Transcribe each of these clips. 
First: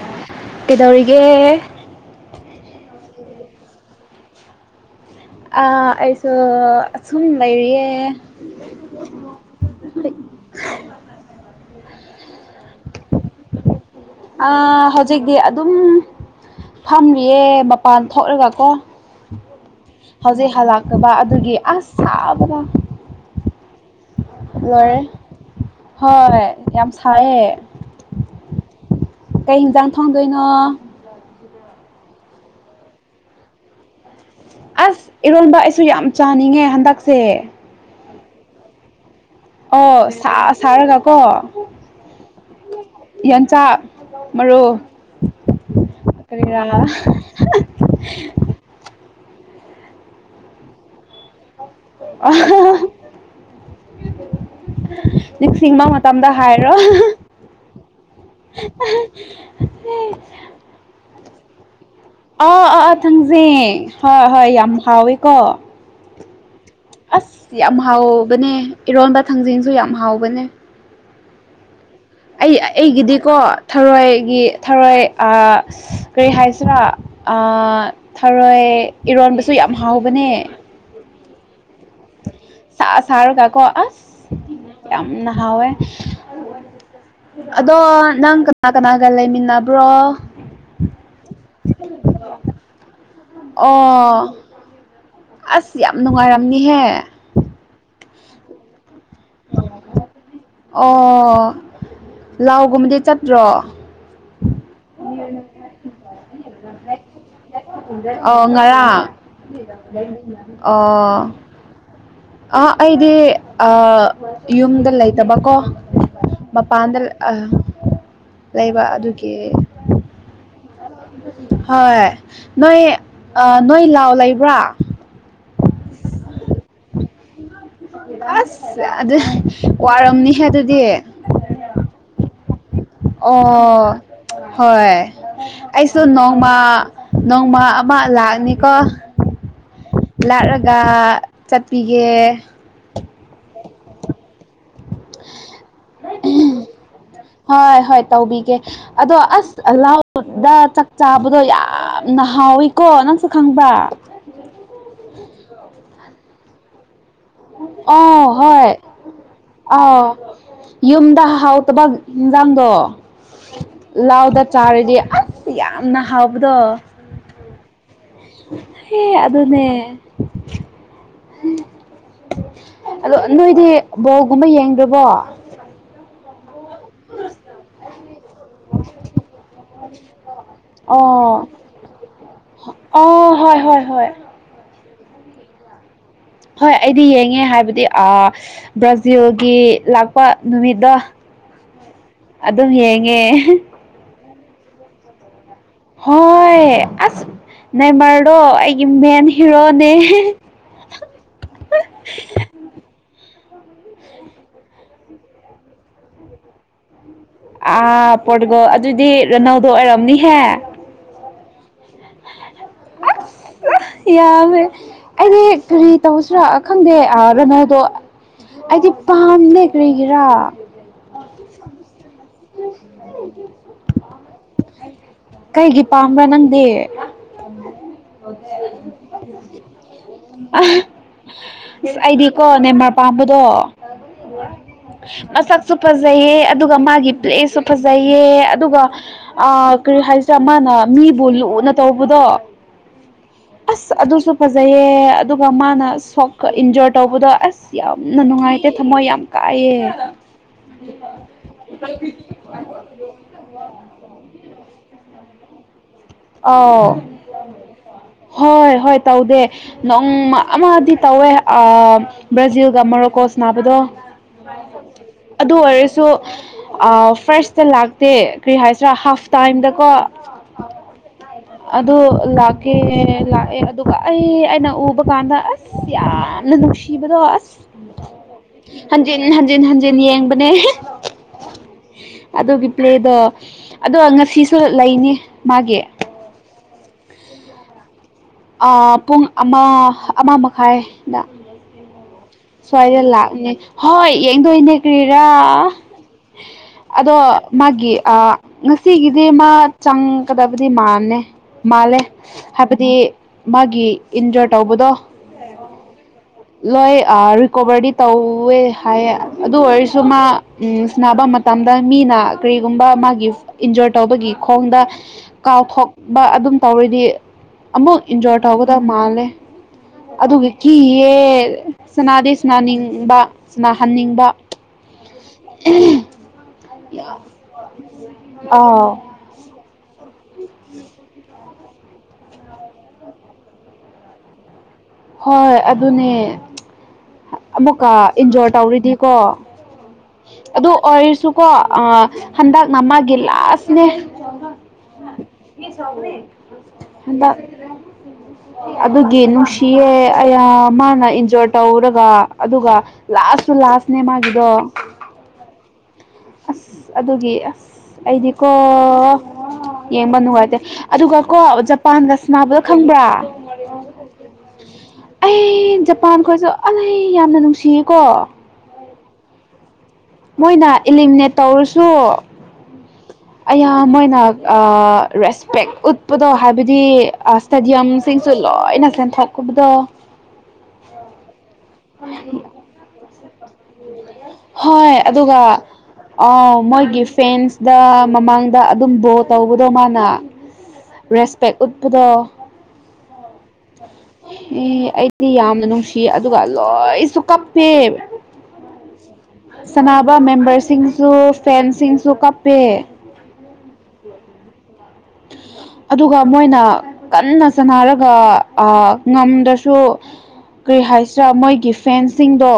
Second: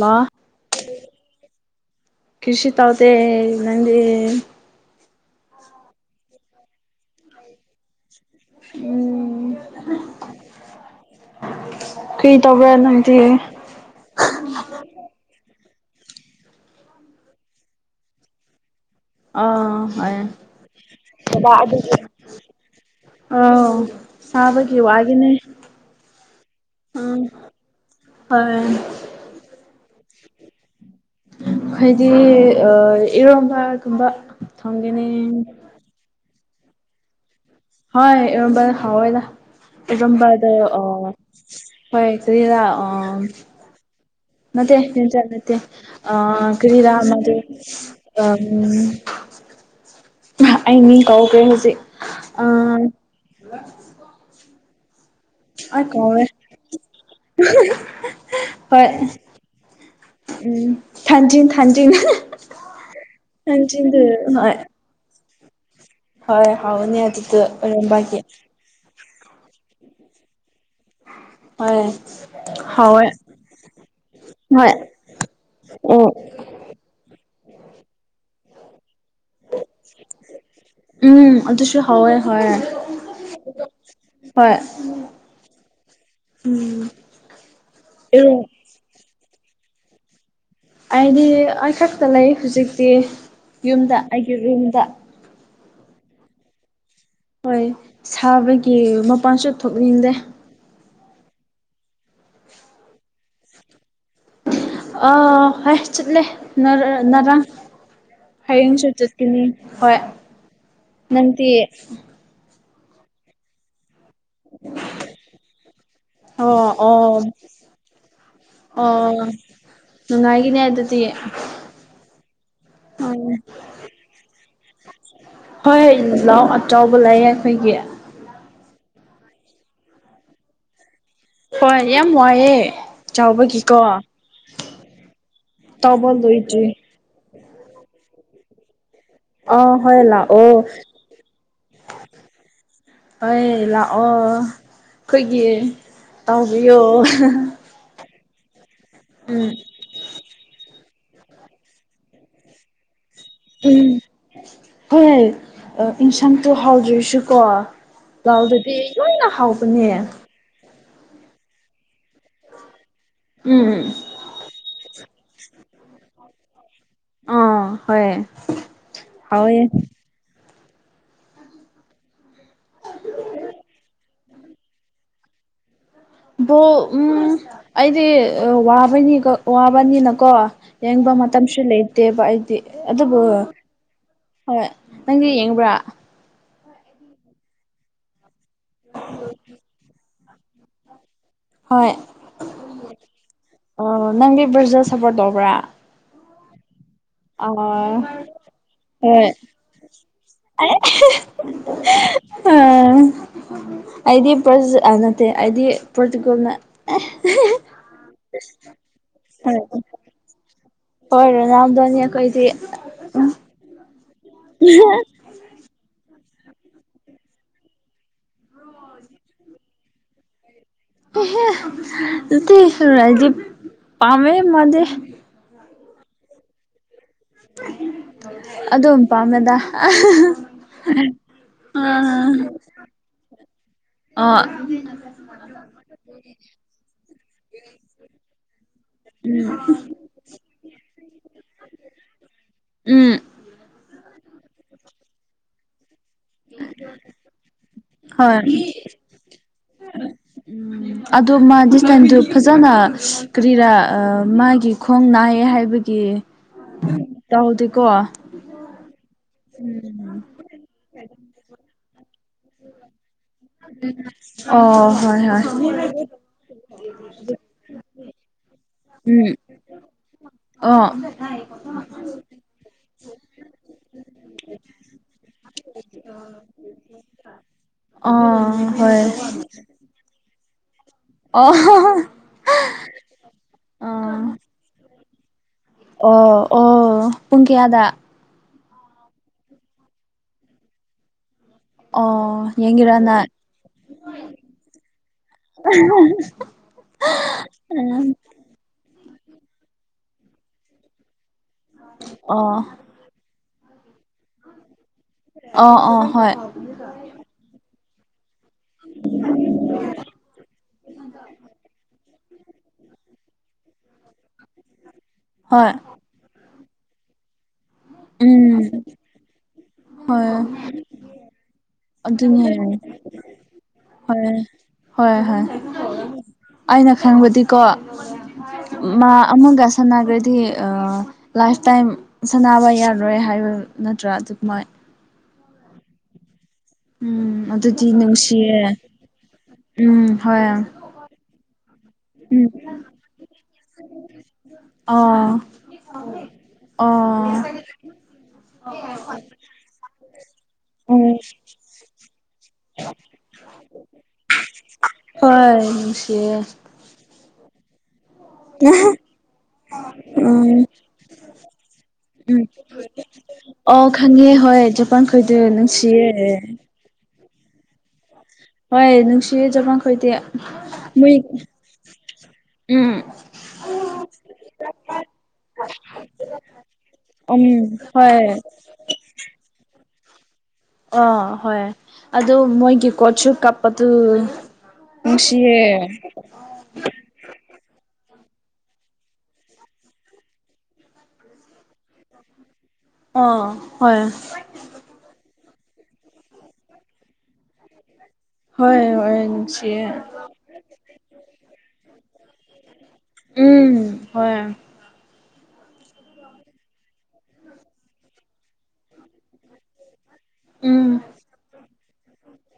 ꯋꯥ ꯀꯩꯗꯧꯔꯤꯒꯦ ꯀ꯭ꯔꯤꯁꯤꯤ ꯇꯥꯎꯇꯦ ꯅꯪ ꯍꯦꯡ ꯑ ꯑꯩꯁꯨ ꯁꯨꯝ ꯂꯩꯔꯤꯌꯦ ꯍ ꯀꯩꯇꯧꯕ꯭ꯔ ꯅꯗꯤ ꯑ ꯍꯧꯖꯤꯛꯇꯤ ꯑꯗꯨꯝ ꯐꯝꯂꯤꯌꯦ ꯃꯄꯥꯟ ꯊꯣꯛꯂꯒꯀꯣ ꯑꯥ ꯍꯣꯏ ꯍꯧꯖꯤꯛ ꯍꯜꯂꯛꯇꯕ ꯑꯗꯨꯒꯤ ꯑꯁ ꯁꯥꯕꯅ ꯂꯣꯏꯔꯦ ꯁꯕꯒꯤꯅꯦ ꯍꯣꯏ ꯌꯥꯝ ꯎꯝ ꯁꯥꯏꯌꯦ ꯍ ꯀꯩ ꯍꯟꯖꯥꯡ ꯊꯣꯡꯗꯣꯏꯅꯣ ꯍꯥꯏꯗꯤ ꯏꯔꯣꯝꯕꯒꯨꯝꯕ ꯑꯁ ꯊꯣꯡꯒꯅꯤ ꯏꯔꯣꯟꯕ ꯑꯩꯁꯨ ꯌꯥꯝ ꯆꯥꯅꯤꯡꯉꯦ ꯍꯟꯗꯛꯁꯦ ꯍꯣꯏ ꯍꯋꯣꯏꯗ ꯑꯣ ꯁꯥ ꯑꯗꯨꯒꯝꯕꯗꯣ ꯑꯥ ꯁꯥꯔꯒꯀꯣ ꯍꯣꯏ ꯀꯔꯤꯗ ꯑꯥ ꯌꯦꯟꯆꯥꯛ ꯃꯦ ꯃꯔꯨ ꯖꯔ ꯃꯦ ꯑ ꯀꯔꯤꯔꯥ ꯀ꯭ꯔꯔꯤꯔꯥ ꯃ ꯑ ꯑꯩ ꯃꯤ ꯀꯧꯒ꯭ꯔꯦ ꯍꯧꯖꯤꯛ ꯑ ꯅꯤꯡ ꯅꯤꯡꯁꯤꯡꯕ ꯃꯇꯝꯗ ꯍꯥꯏꯔꯣ ꯍꯣꯏ ꯍ ꯊꯖ ꯊ ꯑꯥ ꯑꯥ ꯑꯥ ꯊꯥꯡꯖꯩ ꯍꯣꯏ ꯍꯣꯏ ꯌꯥꯝ ꯍꯥꯎꯋꯦꯀꯣ ꯍꯣꯏ ꯍꯥꯎꯅꯤ ꯑꯗꯨꯗꯣ ꯑꯁ ꯌꯥꯝ ꯑꯔꯦꯝꯕꯒꯤ ꯍꯥꯎꯕꯅꯦ ꯏꯔꯣꯟꯕ ꯊꯥꯡꯖꯤꯡꯁꯨ ꯌꯥꯝ ꯍꯥꯎꯕꯅꯦ ꯍꫭꯏ ꯑꯩ ꯑꯩꯒꯤꯗꯤꯀꯣ ꯊꯔꯣꯏꯒꯤ ꯍꯣꯏ ꯊꯔꯣꯏ ꯑꯣ ꯀꯔꯤ ꯍꯥꯏꯁꯤꯔꯥ ꯊꯔꯣꯏ ꯏꯔꯣꯟꯕꯁꯨ ꯌꯥꯝ ꯍꯥꯎꯕꯅꯦ ꯎꯝ ꯑꯗꯨꯁꯨ ꯍꯥꯎꯋꯦ ꯍꯣꯏ ꯁꯔꯒꯥꯛ ꯑ ꯍꯣꯏ ꯌꯥꯝꯅꯍꯥꯎꯦ ꯑꯗꯣ ꯅꯪ ꯏꯔꯣꯡ ꯀꯅꯥ ꯀꯅꯥꯒ ꯂꯩꯃꯤꯟꯅꯕ꯭ꯔꯣ ꯑꯩꯗꯤ ꯑꯩꯈꯛꯇ ꯂꯩ ꯍꯧꯖꯤꯛꯇꯤ ꯌꯨꯝꯗ ꯑꯣ ꯑꯩꯒꯤ ꯔꯨꯝꯗ ꯑꯁ ꯌꯥꯝ ꯅꯨꯡꯉꯥꯏꯔꯝꯅꯤꯍꯦ ꯍꯣꯏ ꯁꯥꯕꯒꯤ ꯃꯄꯥꯟꯁꯨ ꯊꯣꯛꯅꯤꯡꯗꯦ ꯑꯣ ꯂꯧꯒꯨꯝꯕꯗꯤ ꯆꯠꯇ꯭ꯔꯣ ꯑ ꯍꫭꯏ ꯆꯠꯂꯤ ꯅꯔꯥꯡ ꯑꯣ ꯍꯌꯦꯡꯁꯨ ꯉꯔꯥꯡ ꯆꯠꯀꯅꯤ ꯍꯣꯏ ꯑꯣ ꯅꯪꯗꯤ ꯑꯩꯗꯤ ꯌꯨꯝꯗ ꯂꯩꯇꯕꯀꯣ ꯑꯣ ꯃꯄꯥꯟꯗ ꯑꯣ ꯑ ꯂꯩꯕ ꯑꯣ ꯑꯗꯨꯒꯤ ꯅꯨꯡꯉꯥꯏꯒꯅꯤ ꯑꯗꯨꯗꯤ ꯍꯣꯏ ꯅꯣꯏ ꯎꯝ ꯅꯣꯏ ꯂꯧꯂꯩꯕ꯭ꯔꯥ ꯍꫭꯏ ꯂꯧ ꯑꯆꯧꯕꯥ ꯂꯩꯌꯦ ꯑꯩꯈꯣꯏꯒꯤ ꯑꯁ ꯑꯗꯨ ꯋꯥꯔꯝꯅꯤꯍꯦ ꯑꯗꯨꯗꯤ ꯍꯣꯏ ꯌꯥꯝ ꯋꯥꯏꯑꯦ ꯆꯥꯎꯕꯒꯤꯀꯣ ꯑꯣ ꯍꯣꯏ ꯑꯩꯁꯨ ꯇꯧꯕ ꯅꯣꯡꯃ ꯂꯣꯏꯗ꯭ꯔꯤ ꯅꯣꯡꯃ ꯑꯃ ꯂꯥꯛꯅꯤꯀꯣ ꯑ ꯍꯣꯏ ꯂꯥꯛꯑꯣ ꯂꯥꯠꯂꯒ ꯆꯠꯄꯤꯒꯦ ꯍꯣꯏ ꯂꯥꯛꯑꯣ ꯑꯩꯈꯣꯏꯒꯤ ꯇꯥꯎꯕꯤꯌꯣ ꯍꯣꯏ ꯍꯣꯏ ꯇꯧꯕꯤꯒꯦ ꯑꯗꯣ ꯑꯁ ꯑꯥꯎ ꯈꯨꯗ ꯆꯥꯛ ꯆꯥꯕꯗꯣ ꯌꯥꯝꯅ ꯍꯥꯎꯋꯤꯀꯣ ꯅꯪ ꯎꯝ ꯍꯣꯏ ꯏꯟꯁꯥꯟ ꯊ ꯍꯥꯎꯖꯣꯏꯁꯨ ꯀꯣ ꯑꯣ ꯍꯣꯏ ꯂꯥꯎꯗꯗꯤ ꯂꯣꯏꯅ ꯍꯥꯎꯕꯅꯦ ꯑꯥꯎ ꯌꯨꯝꯗ ꯍꯥꯎꯇꯕ ꯌꯦꯟꯖꯥꯡꯗꯣ ꯎꯝ ꯂꯥꯎꯗ ꯆꯥꯔꯤꯗꯤ ꯌꯥꯝꯅ ꯍꯥꯎꯕꯗꯣ ꯑꯥ ꯍꯣꯏ ꯍ ꯍꯥꯎꯋꯦ ꯑꯗꯨꯗꯅꯦ ꯑꯗꯣ ꯅꯣꯏꯗꯤ ꯕꯣꯒꯨꯝꯕ ꯌꯦꯡꯗ꯭ꯔꯕꯣ ꯕꯣ ꯎ ꯑꯩꯗꯤꯕꯅꯤ ꯋꯥꯕꯅꯤꯅꯀꯣ ꯌꯦꯡꯕ ꯃꯇꯝ ꯑꯣ ꯀꯁꯨ ꯂꯩꯇꯦꯕ ꯑꯩꯗꯤ ꯑꯗꯨꯕꯨ ꯑꯣ ꯍꯣꯏ ꯍꯣꯏ ꯍꯣꯏ ꯍꯣꯏ ꯅꯪꯒꯤ ꯌꯦꯡꯕ꯭ꯔꯥ ꯍꯣꯏ ꯑꯩꯗꯤ ꯌꯦꯡꯉꯦ ꯍꯥꯏꯕꯗꯤ ꯕ꯭ꯔꯥꯖꯤꯜꯒꯤ ꯂꯥꯛꯄ ꯅꯨꯃꯤꯠꯇ ꯍꯣꯏ ꯑꯗꯨꯝ ꯌꯦꯡꯉꯦ ꯅꯪꯒꯤ ꯕ꯭ꯔꯖꯔ ꯁꯄꯣꯔ ꯇꯧꯕ꯭ꯔꯥ ꯍꯣꯏ ꯑꯁ ꯑ ꯅꯥꯏꯃꯔꯗꯣ ꯑꯩꯒꯤ ꯃꯦꯟ ꯍꯔꯣꯅꯦ ꯎꯝ ꯑꯩꯗꯤ ꯄ꯭ꯔꯖ ꯅꯠꯇꯦ ꯑꯩꯗꯤ ꯄ꯭ꯔꯣꯇꯤꯀꯣꯜꯅ ꯑꯥ ꯄꯣꯔꯒꯣ ꯑꯗꯨꯗꯤ ꯔꯅꯧꯗꯣ ꯑꯣꯏꯔꯝꯅꯤꯍꯦ ꯍꯣꯏꯣ ꯅꯗ ꯌꯥꯝꯕ ꯑꯩꯗꯤꯔꯤ ꯇꯧꯁꯤꯔꯥ ꯈꯪꯗꯦ ꯔꯅꯗꯣ ꯑꯩꯗꯤ ꯄꯥꯝ ꯂꯩ ꯀꯔꯤꯒꯤꯦꯔꯥ ꯍ ꯑꯗꯨ ꯔ ꯄꯝꯃꯦ ꯃꯥꯗ ꯀꯒꯤ ꯄꯥꯝꯕ꯭ꯔꯥ ꯅꯪꯗꯦ ꯑꯗꯨꯝ ꯄꯥꯝꯃꯦꯗ ꯑ ꯑ ꯑꯁ ꯑꯩꯗꯤꯀꯣ ꯅꯦꯝꯃꯔ ꯄꯥꯝꯕꯗꯣ ꯑ ꯃꯁꯛꯁꯨ ꯐꯖꯩꯑꯦ ꯑꯗꯨꯒ ꯃꯥꯒꯤ ꯄ꯭ꯂꯦꯁꯁꯨ ꯐꯖꯩꯑ ꯑꯗꯨꯒ ꯀꯔꯤ ꯍꯥꯏꯁꯦ ꯃꯥꯅ ꯃꯤꯕꯨ ꯂꯨꯅ ꯇꯧꯕꯗꯣ ꯎꯝ ꯑꯁ ꯑꯗꯨꯁꯨ ꯐꯖꯩꯌꯦ ꯑꯗꯨꯒ ꯃꯥꯅ ꯁꯣꯛ ꯏꯟꯖꯣꯔ ꯇꯧꯕꯗꯣ ꯑꯁ ꯌꯥꯝꯅ ꯍꯣꯏ ꯅꯨꯡꯉꯥꯏꯇꯦ ꯊꯝꯃꯣꯏ ꯌꯥꯝ ꯀꯥꯏꯑ ꯑ ꯃꯥ ꯗꯤꯁ ꯇꯥꯏꯝꯗꯨ ꯐꯖꯅ ꯀꯔꯤꯔꯥ ꯃꯥꯒꯤ ꯈꯣꯡ ꯅꯥ ꯑ ꯇꯧꯗꯦꯀꯣ ꯍꯣꯏ ꯍꯣꯏ ꯇꯧꯗꯦ ꯅꯣꯡꯃ ꯑꯃꯗꯤ ꯇꯧꯋꯦ ꯕ꯭ꯔꯥꯖꯤꯜꯒ ꯃꯣꯔꯣꯀꯣꯁ ꯅꯥꯕꯗꯣ ꯑꯣ ꯍꯣꯏ ꯑꯗꯨ ꯍꯣꯏ ꯑꯣꯏꯔꯁꯨ ꯐꯥꯔꯁꯇ ꯂꯥꯛ ꯗꯦ ꯀꯔꯤ ꯍꯥꯏꯁꯤꯔꯥ ꯍꯥꯐ ꯎꯝ ꯇꯥꯏꯝꯗꯀꯣ ꯑꯣ ꯑꯗ ꯂꯥꯛꯀꯦ ꯂꯥꯛꯑꯦ ꯑꯗꯨꯒ ꯑꯩ ꯑꯩꯅ ꯎꯕ ꯀꯥꯟꯗ ꯑꯁ ꯌꯥꯝꯅ ꯅꯨꯡꯁꯤꯕꯗꯣ ꯑꯁ ꯑꯣ ꯍꯣꯏ ꯍꯪꯖꯤ ꯍꯪꯖꯤ ꯍꯪꯖꯤ ꯌꯦꯡꯕꯅꯦ ꯑꯣ ꯑꯗꯨꯒꯤ ꯄ꯭ꯂꯦꯗꯣ ꯑꯗꯣ ꯉꯁꯤꯁꯨ ꯂꯩꯅꯤ ꯃꯥꯒꯤ ꯑꯣ ꯑꯣ ꯄꯨꯡ ꯀꯌꯥꯗ ꯄꯨꯡ ꯑꯃ ꯑꯃ ꯃꯈꯥꯏꯗ ꯑꯣ ꯌꯦꯡꯒꯦꯔ ꯁ꯭ꯋꯥꯏꯗ ꯅꯪ ꯂꯥꯛꯅꯦ ꯍꯣꯏ ꯌꯦꯡꯗꯣꯏꯅꯦ ꯀ꯭ꯔꯤꯔꯥ ꯑꯗꯣ ꯃꯥꯒꯤ ꯑ ꯉꯁꯤꯒꯤ ꯍꯥꯏꯗꯤ ꯃꯥ ꯆꯪꯒꯗꯕꯗꯤ ꯃꯥꯂ ꯃꯥꯜꯂꯦ ꯑꯣ ꯍꯥꯏꯕꯗꯤ ꯃꯥꯒꯤ ꯏꯟꯖꯣꯏ ꯇꯧꯕꯗꯣ ꯑꯣ ꯑꯣ ꯍꯣꯏ ꯂꯣꯏ ꯑꯥ ꯔꯤꯀꯣꯕꯔꯗꯤ ꯇꯧ ꯇꯑꯦ ꯍꯥꯏꯌꯦ ꯑꯗꯨ ꯑꯣꯏꯔꯁꯨ ꯃꯥ ꯎꯝꯅꯕ ꯃꯇꯝꯗ ꯃꯤꯅ ꯀꯔꯤꯒꯨꯝꯕ ꯃꯥꯒꯤ ꯏꯟꯖꯣꯔ ꯇꯧꯕꯒꯤ ꯈꯣꯡꯗ ꯍꯣꯏ ꯀꯥꯎꯊꯣꯛꯄ ꯑꯗꯨꯝ ꯇꯧꯔꯗꯤ ꯑꯃꯨꯛ ꯏꯟꯖꯣꯔ ꯎꯝ ꯇꯧꯒꯗꯕ ꯃꯥꯜꯂꯦ ꯍꯣꯏ ꯑꯗꯨꯒꯤ ꯀꯤꯌꯦ ꯁꯅꯥꯗꯦ ꯑꯗꯨꯅꯦ ꯁꯨꯅꯥꯅꯤꯡꯕ ꯁꯅꯍꯟꯅꯤꯡꯕ ꯍꯣꯏ ꯍꯣꯏ ꯍꯣꯏ ꯑꯩꯅ ꯈꯪꯕꯗꯤꯀꯣ ꯑꯥ ꯃꯥ ꯑꯃꯒ [unintelligible] [inaudible] ꯁꯥꯟꯅꯈ꯭ꯔꯗꯤ ꯂꯥꯏꯐ ꯇꯥꯏꯝ ꯁꯥꯟꯅꯕ ꯌꯥꯔꯣꯏ ꯍꯥꯏꯕ ꯅꯠꯇ꯭ꯔꯥ ꯑꯗꯨꯃꯥꯏ ꯍꯣꯏꯣꯏ ꯑꯗꯨꯅꯦ ꯎꯝ ꯑꯗꯨꯗꯤ ꯑꯃꯨꯛꯀ ꯏꯟꯖꯣꯔ ꯅꯨꯡꯁꯤꯌꯦ ꯇꯧꯔꯤꯗꯤꯀꯣ ꯎꯝ ꯍꯣꯏ ꯑꯗꯨ ꯑꯣꯏꯔꯁꯨꯀꯣ ꯎꯝ ꯍꯟꯗꯛ ꯅ ꯃꯥꯒꯤ ꯂꯥꯁꯅꯦ ꯑꯥ ꯍ ꯑꯥ [unintelligible] [inaudible] ꯑꯗꯨꯒꯤꯅꯅꯨꯡꯁꯤ ꯑꯌꯥ ꯃꯥꯅ ꯏꯟꯖꯣꯔ ꯇꯧꯔꯒ ꯑꯗꯨꯒ ꯂꯥꯁꯁꯨ ꯂꯥꯁꯅꯦ ꯃꯥꯒꯤꯗꯣ ꯍꯣꯏ ꯑꯁ ꯑꯗꯨꯒꯤ ꯑꯁ ꯑꯩꯗꯤꯀꯣ ꯌꯦꯡꯕ ꯅꯨꯡꯉꯥꯏꯇꯦ ꯎꯝ ꯑꯗꯨꯒ ꯀꯣ ꯖꯄꯥꯟꯒ ꯁꯥꯟꯅꯕꯗ ꯈꯪꯕ꯭ꯔꯥ ꯑꯣ ꯈꯪꯉꯦ ꯍꯣꯏ ꯖꯄꯥꯟ ꯈꯣꯏꯗꯨ ꯑꯩ ꯅꯨꯡꯁꯤꯌꯦ ꯖꯄꯥꯟ ꯈꯣꯏꯁꯨ ꯑꯩ ꯌꯥꯝꯅ ꯅꯨꯡꯁꯤꯌꯦꯀꯣ ꯍꯣꯏ ꯅꯨꯡꯁꯤꯌꯦ ꯖꯥꯄꯥꯡ ꯃꯣꯏꯅ ꯏꯂꯤꯃꯤꯅꯦꯠ ꯇꯧꯔꯁꯨ ꯎꯝ ꯑꯌꯥ ꯃꯣꯏꯅ ꯔꯦꯁꯄꯦꯛ ꯎꯠꯄꯗꯣ ꯍꯥꯏꯕꯗꯤ ꯎꯝ ꯁꯇꯦꯗꯤꯌꯝꯁꯤ ꯁꯦ ꯍꯣꯏ ꯂꯣꯢꯅ [unintelligible] ꯑ ꯍꯣꯏ ꯑꯗꯨ ꯃꯣꯏꯒꯤ ꯀꯣꯖꯁꯨ ꯍꯣꯏ ꯑꯗꯨꯒ ꯅꯨꯡꯁꯤꯌꯦ ꯃꯣꯏꯒꯤ ꯐꯦꯟꯁꯗ ꯃꯃꯥꯡꯗ ꯑꯗꯨꯝ ꯕꯣ ꯇꯧꯕꯗꯣ ꯃꯥꯅ ꯔꯦꯁꯄꯦꯛ ꯎꯠꯄꯗꯣ ꯑꯥ ꯍꯣꯏ ꯑꯩꯗꯤ ꯌꯥꯝ ꯅ ꯅꯨꯡꯁꯤ ꯑꯗꯨꯒ ꯂꯣꯏꯁꯨ ꯀꯞꯄꯦ ꯍꯣꯏ ꯍꯣꯏ ꯅꯨꯡꯁꯤꯌꯦ ꯁꯅꯥꯕ ꯃꯦꯝꯕꯔꯁꯤꯡꯁꯨ ꯐꯦꯟꯁꯤꯡꯁꯨ ꯀꯞꯄꯦ ꯎꯝ ꯍꯣꯏ ꯑꯗꯨꯒ ꯃꯣꯏꯅ ꯀꯟꯅ ꯁꯥꯟꯅꯔꯒ ꯑ ꯉꯝꯗ꯭ꯔꯁꯨ ꯀꯔꯤ ꯎꯝ ꯍꯥꯏꯁꯤꯔꯥ ꯃꯣꯏꯒꯤ ꯐꯦꯟꯁꯤꯡꯗꯣ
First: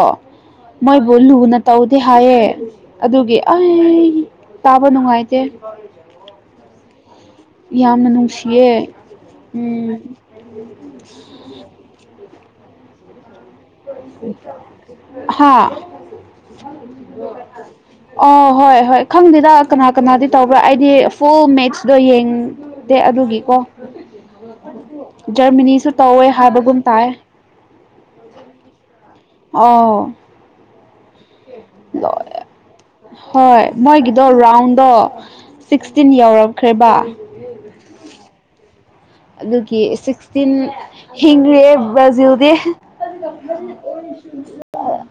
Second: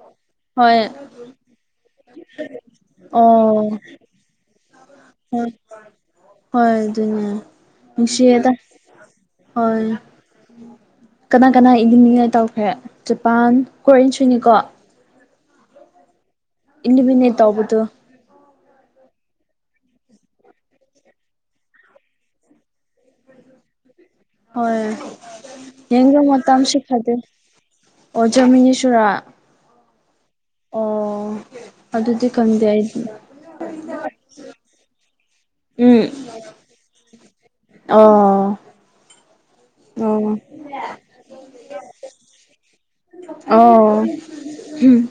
ꯍꯣꯏ ꯃꯣꯏꯕꯨ ꯂꯨꯅ ꯇꯧꯗꯦ ꯍꯥꯏꯌꯦ ꯑꯗꯨꯒꯤ ꯑꯣ ꯑꯩ ꯇꯥꯕ ꯅꯨꯡꯉꯥꯏꯇꯦ ꯍꯣꯏ ꯍꯣꯏ ꯑꯗꯨꯅꯦ ꯌꯥꯝꯅ ꯅꯨꯡꯁꯤꯌꯦꯗ ꯅꯨꯡꯁꯤꯌꯦ ꯍꯣꯏ ꯎꯝ ꯀꯅꯥ ꯀꯅꯥ ꯏꯂꯤꯃꯤꯅꯦꯠ ꯇꯧ ꯈ꯭ꯔꯦ ꯖꯄꯥꯟ ꯀꯣꯔꯟꯁꯨ ꯅꯤꯀꯣ ꯍꯥ ꯏꯂꯤꯃꯤꯅꯦꯠ ꯇꯧꯕꯗꯣ ꯑꯣ ꯍꯣꯏ ꯍꯣꯏ ꯈꯪꯗꯦꯗ ꯀꯅꯥ ꯀꯅꯥꯗꯤ ꯇꯧꯕ꯭ꯔꯥ ꯑꯩꯗꯤ ꯐꯨꯜ ꯃꯦꯠꯁꯗꯣ ꯌꯦꯡꯗꯦ ꯑꯗꯨꯒꯤꯀꯣ ꯍꯣꯏ [unintelligible] ꯖꯔꯃꯅꯤꯁꯨ ꯌꯦꯡꯕ ꯇꯧꯋꯦ ꯍꯥꯏꯕꯒꯨꯝ ꯃꯇꯝꯁꯨ ꯇꯥꯏꯌꯦ ꯐꯗꯦ ꯑꯣ ꯖꯔꯃꯅꯤꯁꯨꯔꯥ ꯑꯥꯎ ꯑꯣ.. ꯑꯗꯨꯗꯤ ꯈꯪꯗꯦ ꯑꯩꯗꯤ ꯍꯣꯏ ꯃꯣꯏꯒꯤꯗꯣ ꯔꯥꯎꯟꯗꯣ ꯎꯝ ꯁꯤꯛꯁꯇꯤꯟ ꯌꯧꯔꯛꯈ꯭ꯔꯦꯕ ꯑꯣ ꯑꯗꯨꯒꯤ ꯑꯣ ꯁꯤꯛꯁꯇꯤꯟ ꯍꯤꯡꯒ꯭ꯔꯦ ꯕ꯭ꯔꯥꯖꯤꯜꯗꯤ ꯑꯣ ꯎꯝ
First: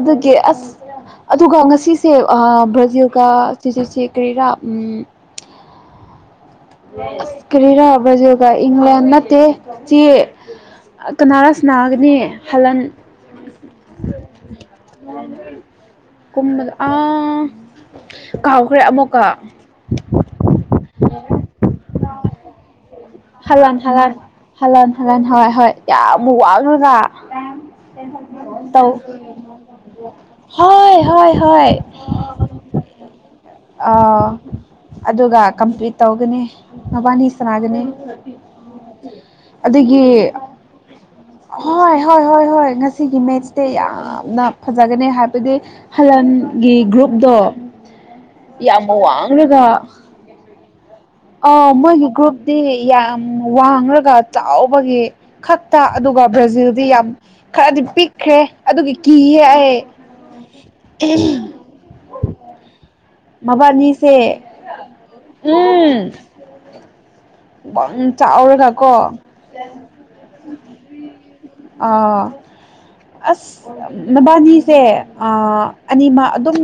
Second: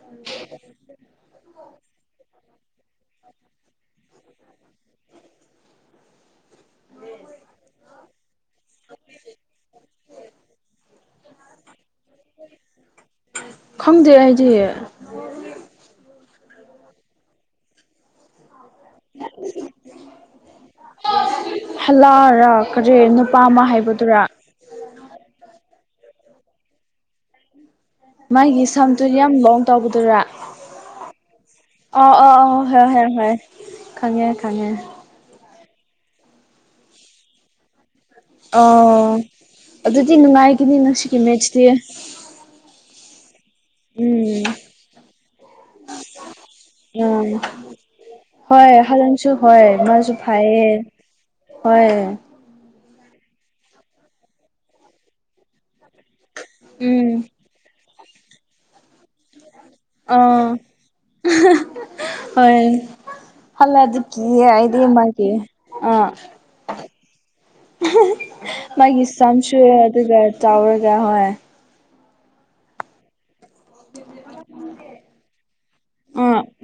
ꯑꯗꯨꯒꯤ ꯑꯁ ꯑꯗꯨꯒ ꯉꯁꯤꯁꯦ ꯕ꯭ꯔꯥꯖꯤꯜꯒ ꯁꯤ ꯁꯤ ꯁꯤ ꯀꯔꯤꯔꯥ ꯎꯝ ꯑꯁ ꯀꯔꯤꯔ ꯕ꯭ꯔꯥꯖꯤꯛꯒ ꯏꯪꯪꯂꯦꯟ ꯅꯠꯇꯦ ꯆꯦ ꯀꯅꯥꯔ ꯁꯥꯟꯅꯒꯅꯤ ꯍꯥꯜꯂꯟ ꯈꯪꯗꯩ ꯑꯩꯗꯤ ꯀꯨꯝꯃ ꯑꯥ ꯀꯥꯎꯈ꯭ꯔꯦ ꯑꯃꯨꯛꯀ ꯍꯜꯂꯥꯔꯥ ꯀꯔꯤ ꯅꯨꯄꯥ ꯑꯃ ꯍꯂꯥꯟꯗ ꯍꯂꯥꯟꯗ ꯍꯥꯏꯕꯗꯨꯔꯥ ꯍꯂꯥꯟꯗ ꯍꯂꯥꯟꯗ ꯍꯣꯏ ꯍꯣꯏ ꯌꯥꯝ ꯋꯥꯡꯔꯒ ꯃꯥꯒꯤ ꯇꯧ ꯁꯝꯗꯨ ꯌꯥꯝ ꯂꯣꯡ ꯇꯧꯕꯗꯨꯔꯥ ꯍꯣꯢ ꯍꯣꯢ ꯍꯣꯢ ꯍꯣꯢ ꯍꯣꯏ ꯍꯣꯏ ꯈꯪꯉꯦ ꯈꯪꯉꯦ ꯀꯝꯄꯤꯠ ꯇꯧꯒꯅꯤ ꯃꯕꯥꯅꯤ ꯁꯥꯟꯅꯥꯒꯅꯤ ꯑꯣ ꯑꯗꯨꯗꯤ ꯅꯨꯡꯉꯥꯏꯒꯅꯤ ꯉꯁꯤꯒꯤ ꯃꯦꯠꯁꯇꯤ ꯍꯣꯏ ꯍꯣꯏ ꯍꯣꯏ ꯍꯣꯏ ꯉꯁꯤꯒꯤ ꯃꯦꯠꯁꯇꯤ ꯌꯥꯝꯅ ꯎꯝ ꯐꯖꯒꯅꯤ ꯍꯥꯏꯕꯗꯤ ꯍꯂꯟꯗ ꯒꯤ ꯒ꯭ꯔꯨꯞꯗꯣ ꯎꯝ ꯍꯣꯏ ꯌꯥꯝꯅ ꯍꯂꯟꯁꯨ ꯋꯥꯡꯂꯒ ꯍꯣꯏ ꯃꯥꯁꯨ ꯐꯩꯌꯦ ꯑ ꯃꯣꯏꯒꯤ ꯍꯣꯏ ꯒ꯭ꯔꯨꯞꯇꯤ ꯌꯥꯝ ꯋꯥꯡꯡꯂꯒ ꯆꯥꯎꯕꯒꯤ ꯈꯛ ꯇ ꯑꯗꯨꯒ ꯕ꯭ꯔꯥꯖꯤꯜꯗꯤ ꯌꯥꯝ ꯎꯝ ꯈꯔꯗꯤ ꯄꯤꯛꯈ꯭ꯔꯦ ꯑꯗꯨꯒꯤ ꯀꯤꯍꯦ ꯑꯩ ꯑ ꯍꯣꯏ ꯍꯜꯂ ꯑꯗꯨꯀꯤ ꯃꯕꯥꯅꯤꯁꯦ ꯑꯗꯨꯦ ꯃꯥꯒꯤꯦ ꯑ ꯎꯝ ꯋꯥꯡ ꯆꯥꯎꯔꯒꯀꯣ ꯃꯥꯏꯒꯤꯁꯂꯝꯁꯨ ꯑꯗꯨ ꯇꯋꯔ ꯀꯌꯥ ꯍ ꯑꯁ ꯅꯕꯥꯅꯤꯁꯦ ꯑꯅꯤꯃꯛ ꯑꯥ ꯑꯗꯨꯝ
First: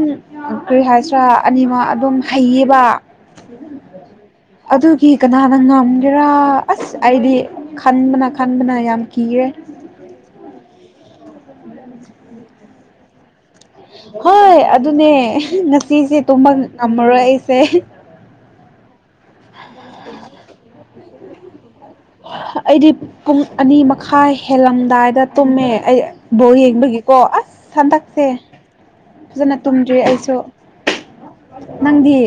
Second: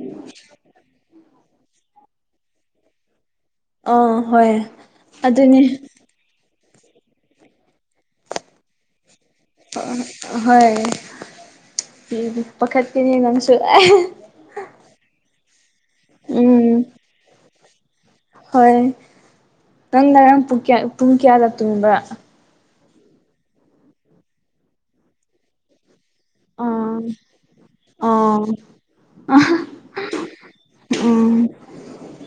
ꯀꯔꯤ ꯍꯥꯏꯁꯤ꯭ꯔꯥ ꯑꯅꯤꯃꯛ ꯑꯗꯨꯝ ꯍꯩꯌꯦꯕ ꯑꯥ ꯍꯣꯏ ꯑꯗꯨꯒꯤ ꯀꯅꯥꯅ ꯑꯗꯨꯅꯤ ꯉꯝꯒꯦꯔꯥ ꯑꯁ ꯑꯩꯗꯤ ꯈꯟꯕꯅ ꯈꯟꯕꯅ ꯌꯥꯝ ꯍꯣꯏ ꯦ ꯄꯥꯈꯠꯀꯅꯤ ꯉꯪ ꯍꯣꯏ ꯑꯗꯨꯅꯦ ꯉꯁꯤꯁꯦ ꯇꯨꯝꯕ ꯎꯝ ꯉꯝꯃꯔꯣꯏ ꯑꯩꯁꯦ ꯍꯣꯏ ꯅꯪ ꯉꯔꯥꯡ ꯄꯨꯡ ꯀꯌꯥꯗ ꯇꯨꯡꯕ꯭ꯔ ꯑꯩꯗꯤ ꯄꯨꯡ ꯑꯅꯤ ꯃꯈꯥꯏ ꯍꯦꯜꯂꯝꯗꯥꯏꯗ ꯇꯨꯝꯃꯦ ꯑꯩ ꯕꯧ ꯑꯣ ꯌꯦꯡꯕꯒꯤꯀꯣ ꯑꯁ ꯍꯟꯗꯛꯁꯦ ꯐꯖꯅ ꯇꯨꯝꯗ꯭ꯔꯤ ꯑꯩꯁꯨ ꯎꯝ ꯃꯗꯤ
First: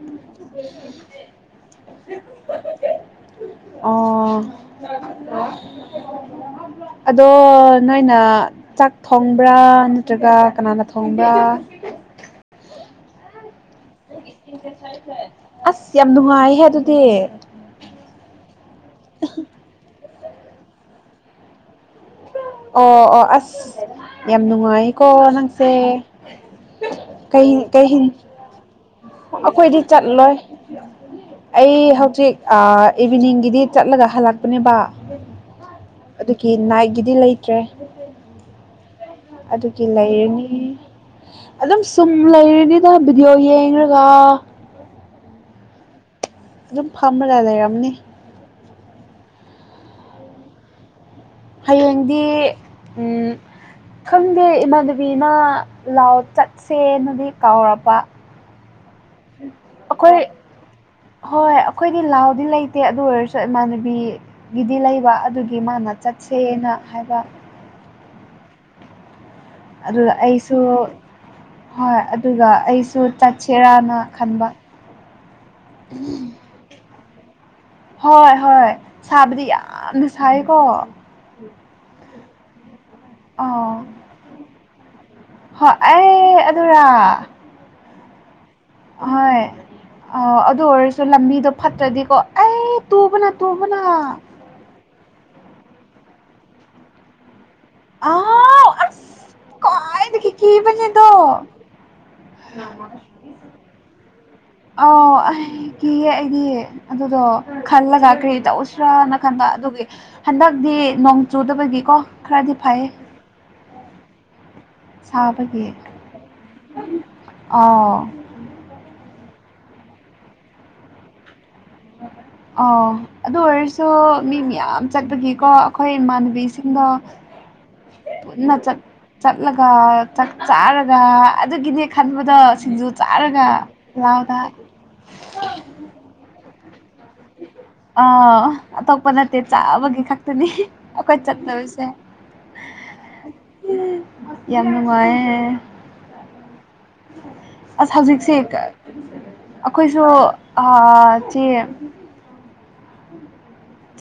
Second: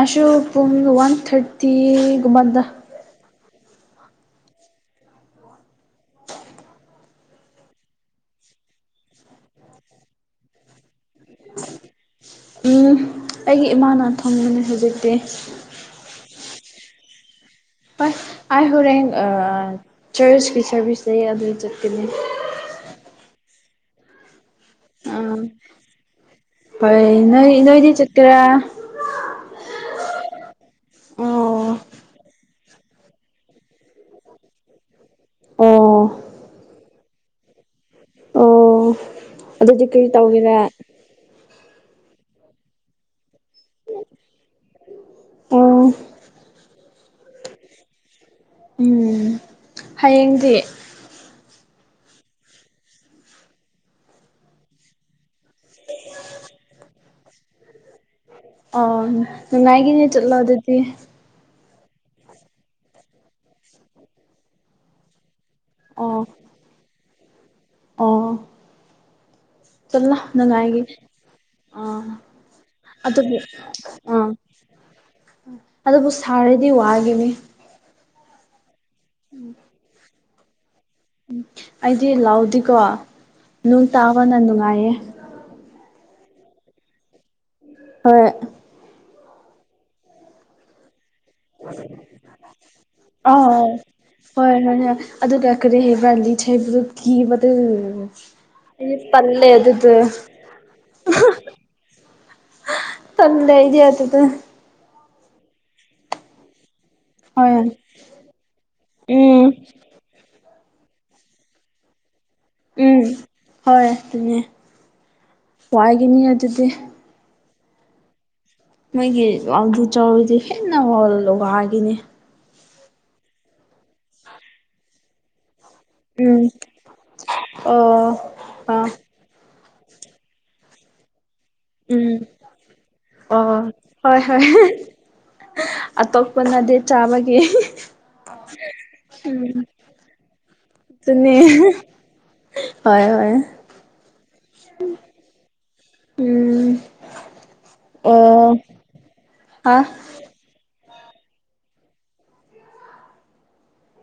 ꯑꯁꯨ ꯄꯨꯡ ꯋꯥꯟ ꯊꯥꯔꯇꯤꯒꯨꯝꯕꯗ ꯑꯣ ꯑꯗꯣ ꯅꯣꯏꯅ ꯆꯥꯛ ꯊꯣꯡꯕ꯭ꯔꯥ ꯅꯠꯇ꯭ꯔꯒ ꯀꯅꯥꯅ ꯊꯣꯡꯕ꯭ꯔꯥ ꯑꯩꯒꯤ ꯏꯃꯥꯅ ꯊꯝꯃꯤꯅꯤ ꯍꯧꯖꯤꯛꯇꯤ ꯍꯦ ꯑꯗꯨꯗꯤ ꯍꯣꯢ ꯑꯩꯥ ꯍꯣꯔꯦꯟ ꯆ꯭ꯔꯁꯀꯤ ꯁꯔꯚꯤꯁ ꯂꯩꯌꯦ ꯑꯗꯨ ꯆꯠ ꯑꯣ ꯑꯣ ꯑꯁ ꯌꯥꯝ ꯅꯨꯡꯉꯥꯏꯀꯣ ꯑꯥ ꯅꯪꯁꯦ ꯍꯣꯏ ꯅꯣꯏ ꯅꯣꯏꯗꯤ ꯀꯩ ꯆꯠꯀꯦꯔꯥ ꯑꯩꯈꯣꯏꯗꯤ ꯆꯠꯂꯣꯏ ꯑꯣ ꯑꯩ ꯆꯦꯛ ꯏꯚꯤꯅꯤꯡꯒꯤꯗꯤ ꯆꯠꯂꯒ ꯍꯜꯂꯛꯄꯅꯦꯕ ꯑꯣ ꯑꯗꯨꯒꯤ ꯅꯥꯏꯠꯒꯤꯗꯤ ꯂꯩꯇ꯭ꯔꯦ ꯑꯣ ꯑꯗꯨꯒꯤ ꯑꯗꯨꯗꯤ ꯀꯔꯤ ꯂꯩꯔꯅꯤ ꯇꯧꯒꯦꯔꯥ ꯑꯗꯨꯝ ꯁꯨꯝ ꯂꯩꯔꯤꯅꯤꯗꯕꯤꯗꯤꯑꯣ ꯌꯦꯡ꯭ꯔꯒ ꯑ ꯑꯗꯨꯝ ꯐꯝꯃꯒ ꯂꯩꯔꯝꯅꯤ ꯎꯝ ꯍꯌꯦꯡꯗꯤ ꯍꯌꯦꯡꯗꯤ ꯎꯝ ꯈꯪꯗꯦ ꯏꯃꯥꯟꯗꯕꯤꯅ ꯂꯥꯎ ꯆꯠꯁꯦꯅꯗꯤ ꯀꯥꯎꯔꯕ ꯑ ꯅꯨꯡꯉꯥꯏꯒꯤꯅꯦ ꯆꯠꯂꯣ ꯑꯗꯨꯗꯤ ꯍꯣꯏ ꯑꯩꯈꯣꯏꯗꯤ ꯂꯥꯎꯗꯤ ꯂꯩꯇꯦ ꯑꯗꯨ ꯑꯣꯏꯔꯁꯨ ꯏꯃꯥꯟꯅꯕꯤꯒꯤꯗꯤ ꯂꯩꯕ ꯑꯗꯨ ꯒꯤ ꯃꯥꯅ ꯆꯠꯁꯦꯅ ꯍꯥꯏꯕ ꯑꯥ ꯑꯗꯨ ꯑꯩꯁꯨ ꯑꯥ ꯍꯣꯏ ꯑꯗꯨꯒ ꯑꯩꯁꯨ ꯆꯠꯁꯦꯔꯥꯅ ꯈꯟꯕ ꯑꯗꯨꯗꯕꯨ ꯁꯥꯔꯗꯤ ꯋꯥꯒꯤꯦꯅꯤ ꯍꯣꯏ ꯍꯣꯏ ꯁꯥꯕꯗꯤ ꯌꯥꯝꯅ ꯁꯥꯏꯀꯣ ꯎꯝ ꯑꯩꯗꯤ ꯂꯥꯛꯑꯣꯗꯦꯀꯣ ꯑꯥꯎ ꯅꯨꯡ ꯇꯥꯕꯅ ꯅꯨꯡꯉꯥꯏꯌꯦ ꯑꯗꯨꯔ ꯍꯣꯏ ꯍꯣꯏ ꯑꯗꯨ ꯑꯣꯏꯔ ꯂꯝꯕꯤꯗꯣ ꯐꯠꯇ꯭ꯔꯗꯤꯀꯣ ꯑꯦ ꯇꯨꯕꯅ ꯑꯥꯎ ꯇꯨꯕꯅ ꯦꯕꯂꯤ ꯑꯥꯎ ꯑꯁ ꯄꯂꯦꯗ ꯈ꯭ꯋꯥꯏꯗꯒꯤ ꯀꯤꯕꯅꯦꯗꯣ ꯆꯗ ꯏ ꯍꯥꯏꯗꯗ ꯑꯣ ꯀꯍꯦ ꯑꯩꯗꯤ ꯑꯗꯨꯗꯣ ꯍꯣꯏ ꯈꯜꯂꯒ ꯀꯔꯤ ꯇꯧꯁꯔꯅ ꯈꯟꯕꯣ ꯎꯝ ꯑꯗꯨꯒꯤ ꯍꯟꯗꯛ ꯗꯤ ꯅꯣꯡ ꯆꯨꯗꯕꯒꯤꯀꯣ ꯈꯔꯗꯤ ꯐꯩꯌꯦ ꯎꯝ ꯍꯣꯏ ꯑꯗꯨꯅꯦ ꯁꯥꯕꯒꯤ ꯋꯥꯏꯒꯤꯅꯤ ꯑꯗꯨꯗꯤ ꯑꯥꯎ ꯃꯣꯏꯒꯤꯗꯨ ꯆꯥꯎꯧꯔꯤꯗꯤ ꯍꯦꯟꯅꯒꯥꯈꯤꯅꯤ ꯑꯣ ꯑꯗꯨ ꯑꯣꯏꯔꯁꯨ ꯃꯤ ꯃꯌꯥꯝ ꯆꯠꯄꯒꯤꯀꯣ ꯑꯩꯈꯣꯏ ꯎꯝ ꯏꯃꯥꯟꯅꯕꯤꯁꯤꯡꯗ ꯑꯣ ꯄꯨꯟꯅ ꯑꯥ ꯆꯠꯂꯒ ꯆꯛ ꯆꯥꯔꯒ ꯑꯗꯨꯒꯤꯅꯦ ꯎꯝ ꯈꯟꯕꯗꯣ ꯁꯤꯡꯖꯨ ꯆꯥꯔꯒ ꯑꯣ ꯍꯣꯏ ꯂꯥꯎꯗ ꯍꯣꯏ ꯑꯇꯣꯞꯄꯅꯗꯤ ꯆꯥꯕꯒꯤ ꯑ ꯑꯇꯣꯞꯄ ꯅꯠꯇꯦ ꯆꯥꯕꯒꯤ ꯈꯛꯇꯅꯤ ꯑꯩꯈꯣꯏ ꯆꯠꯅꯕꯤꯁꯦ ꯍꫭꯏ ꯍꫭꯏ ꯌꯥꯝ ꯅꯨꯡꯉꯥꯏ ꯎꯝ ꯑꯁ ꯍꯧꯖꯤꯛꯁꯦ ꯑꯣ ꯍꯥ ꯑꯩꯈꯣꯏꯁꯨ ꯑꯥ ꯁꯤ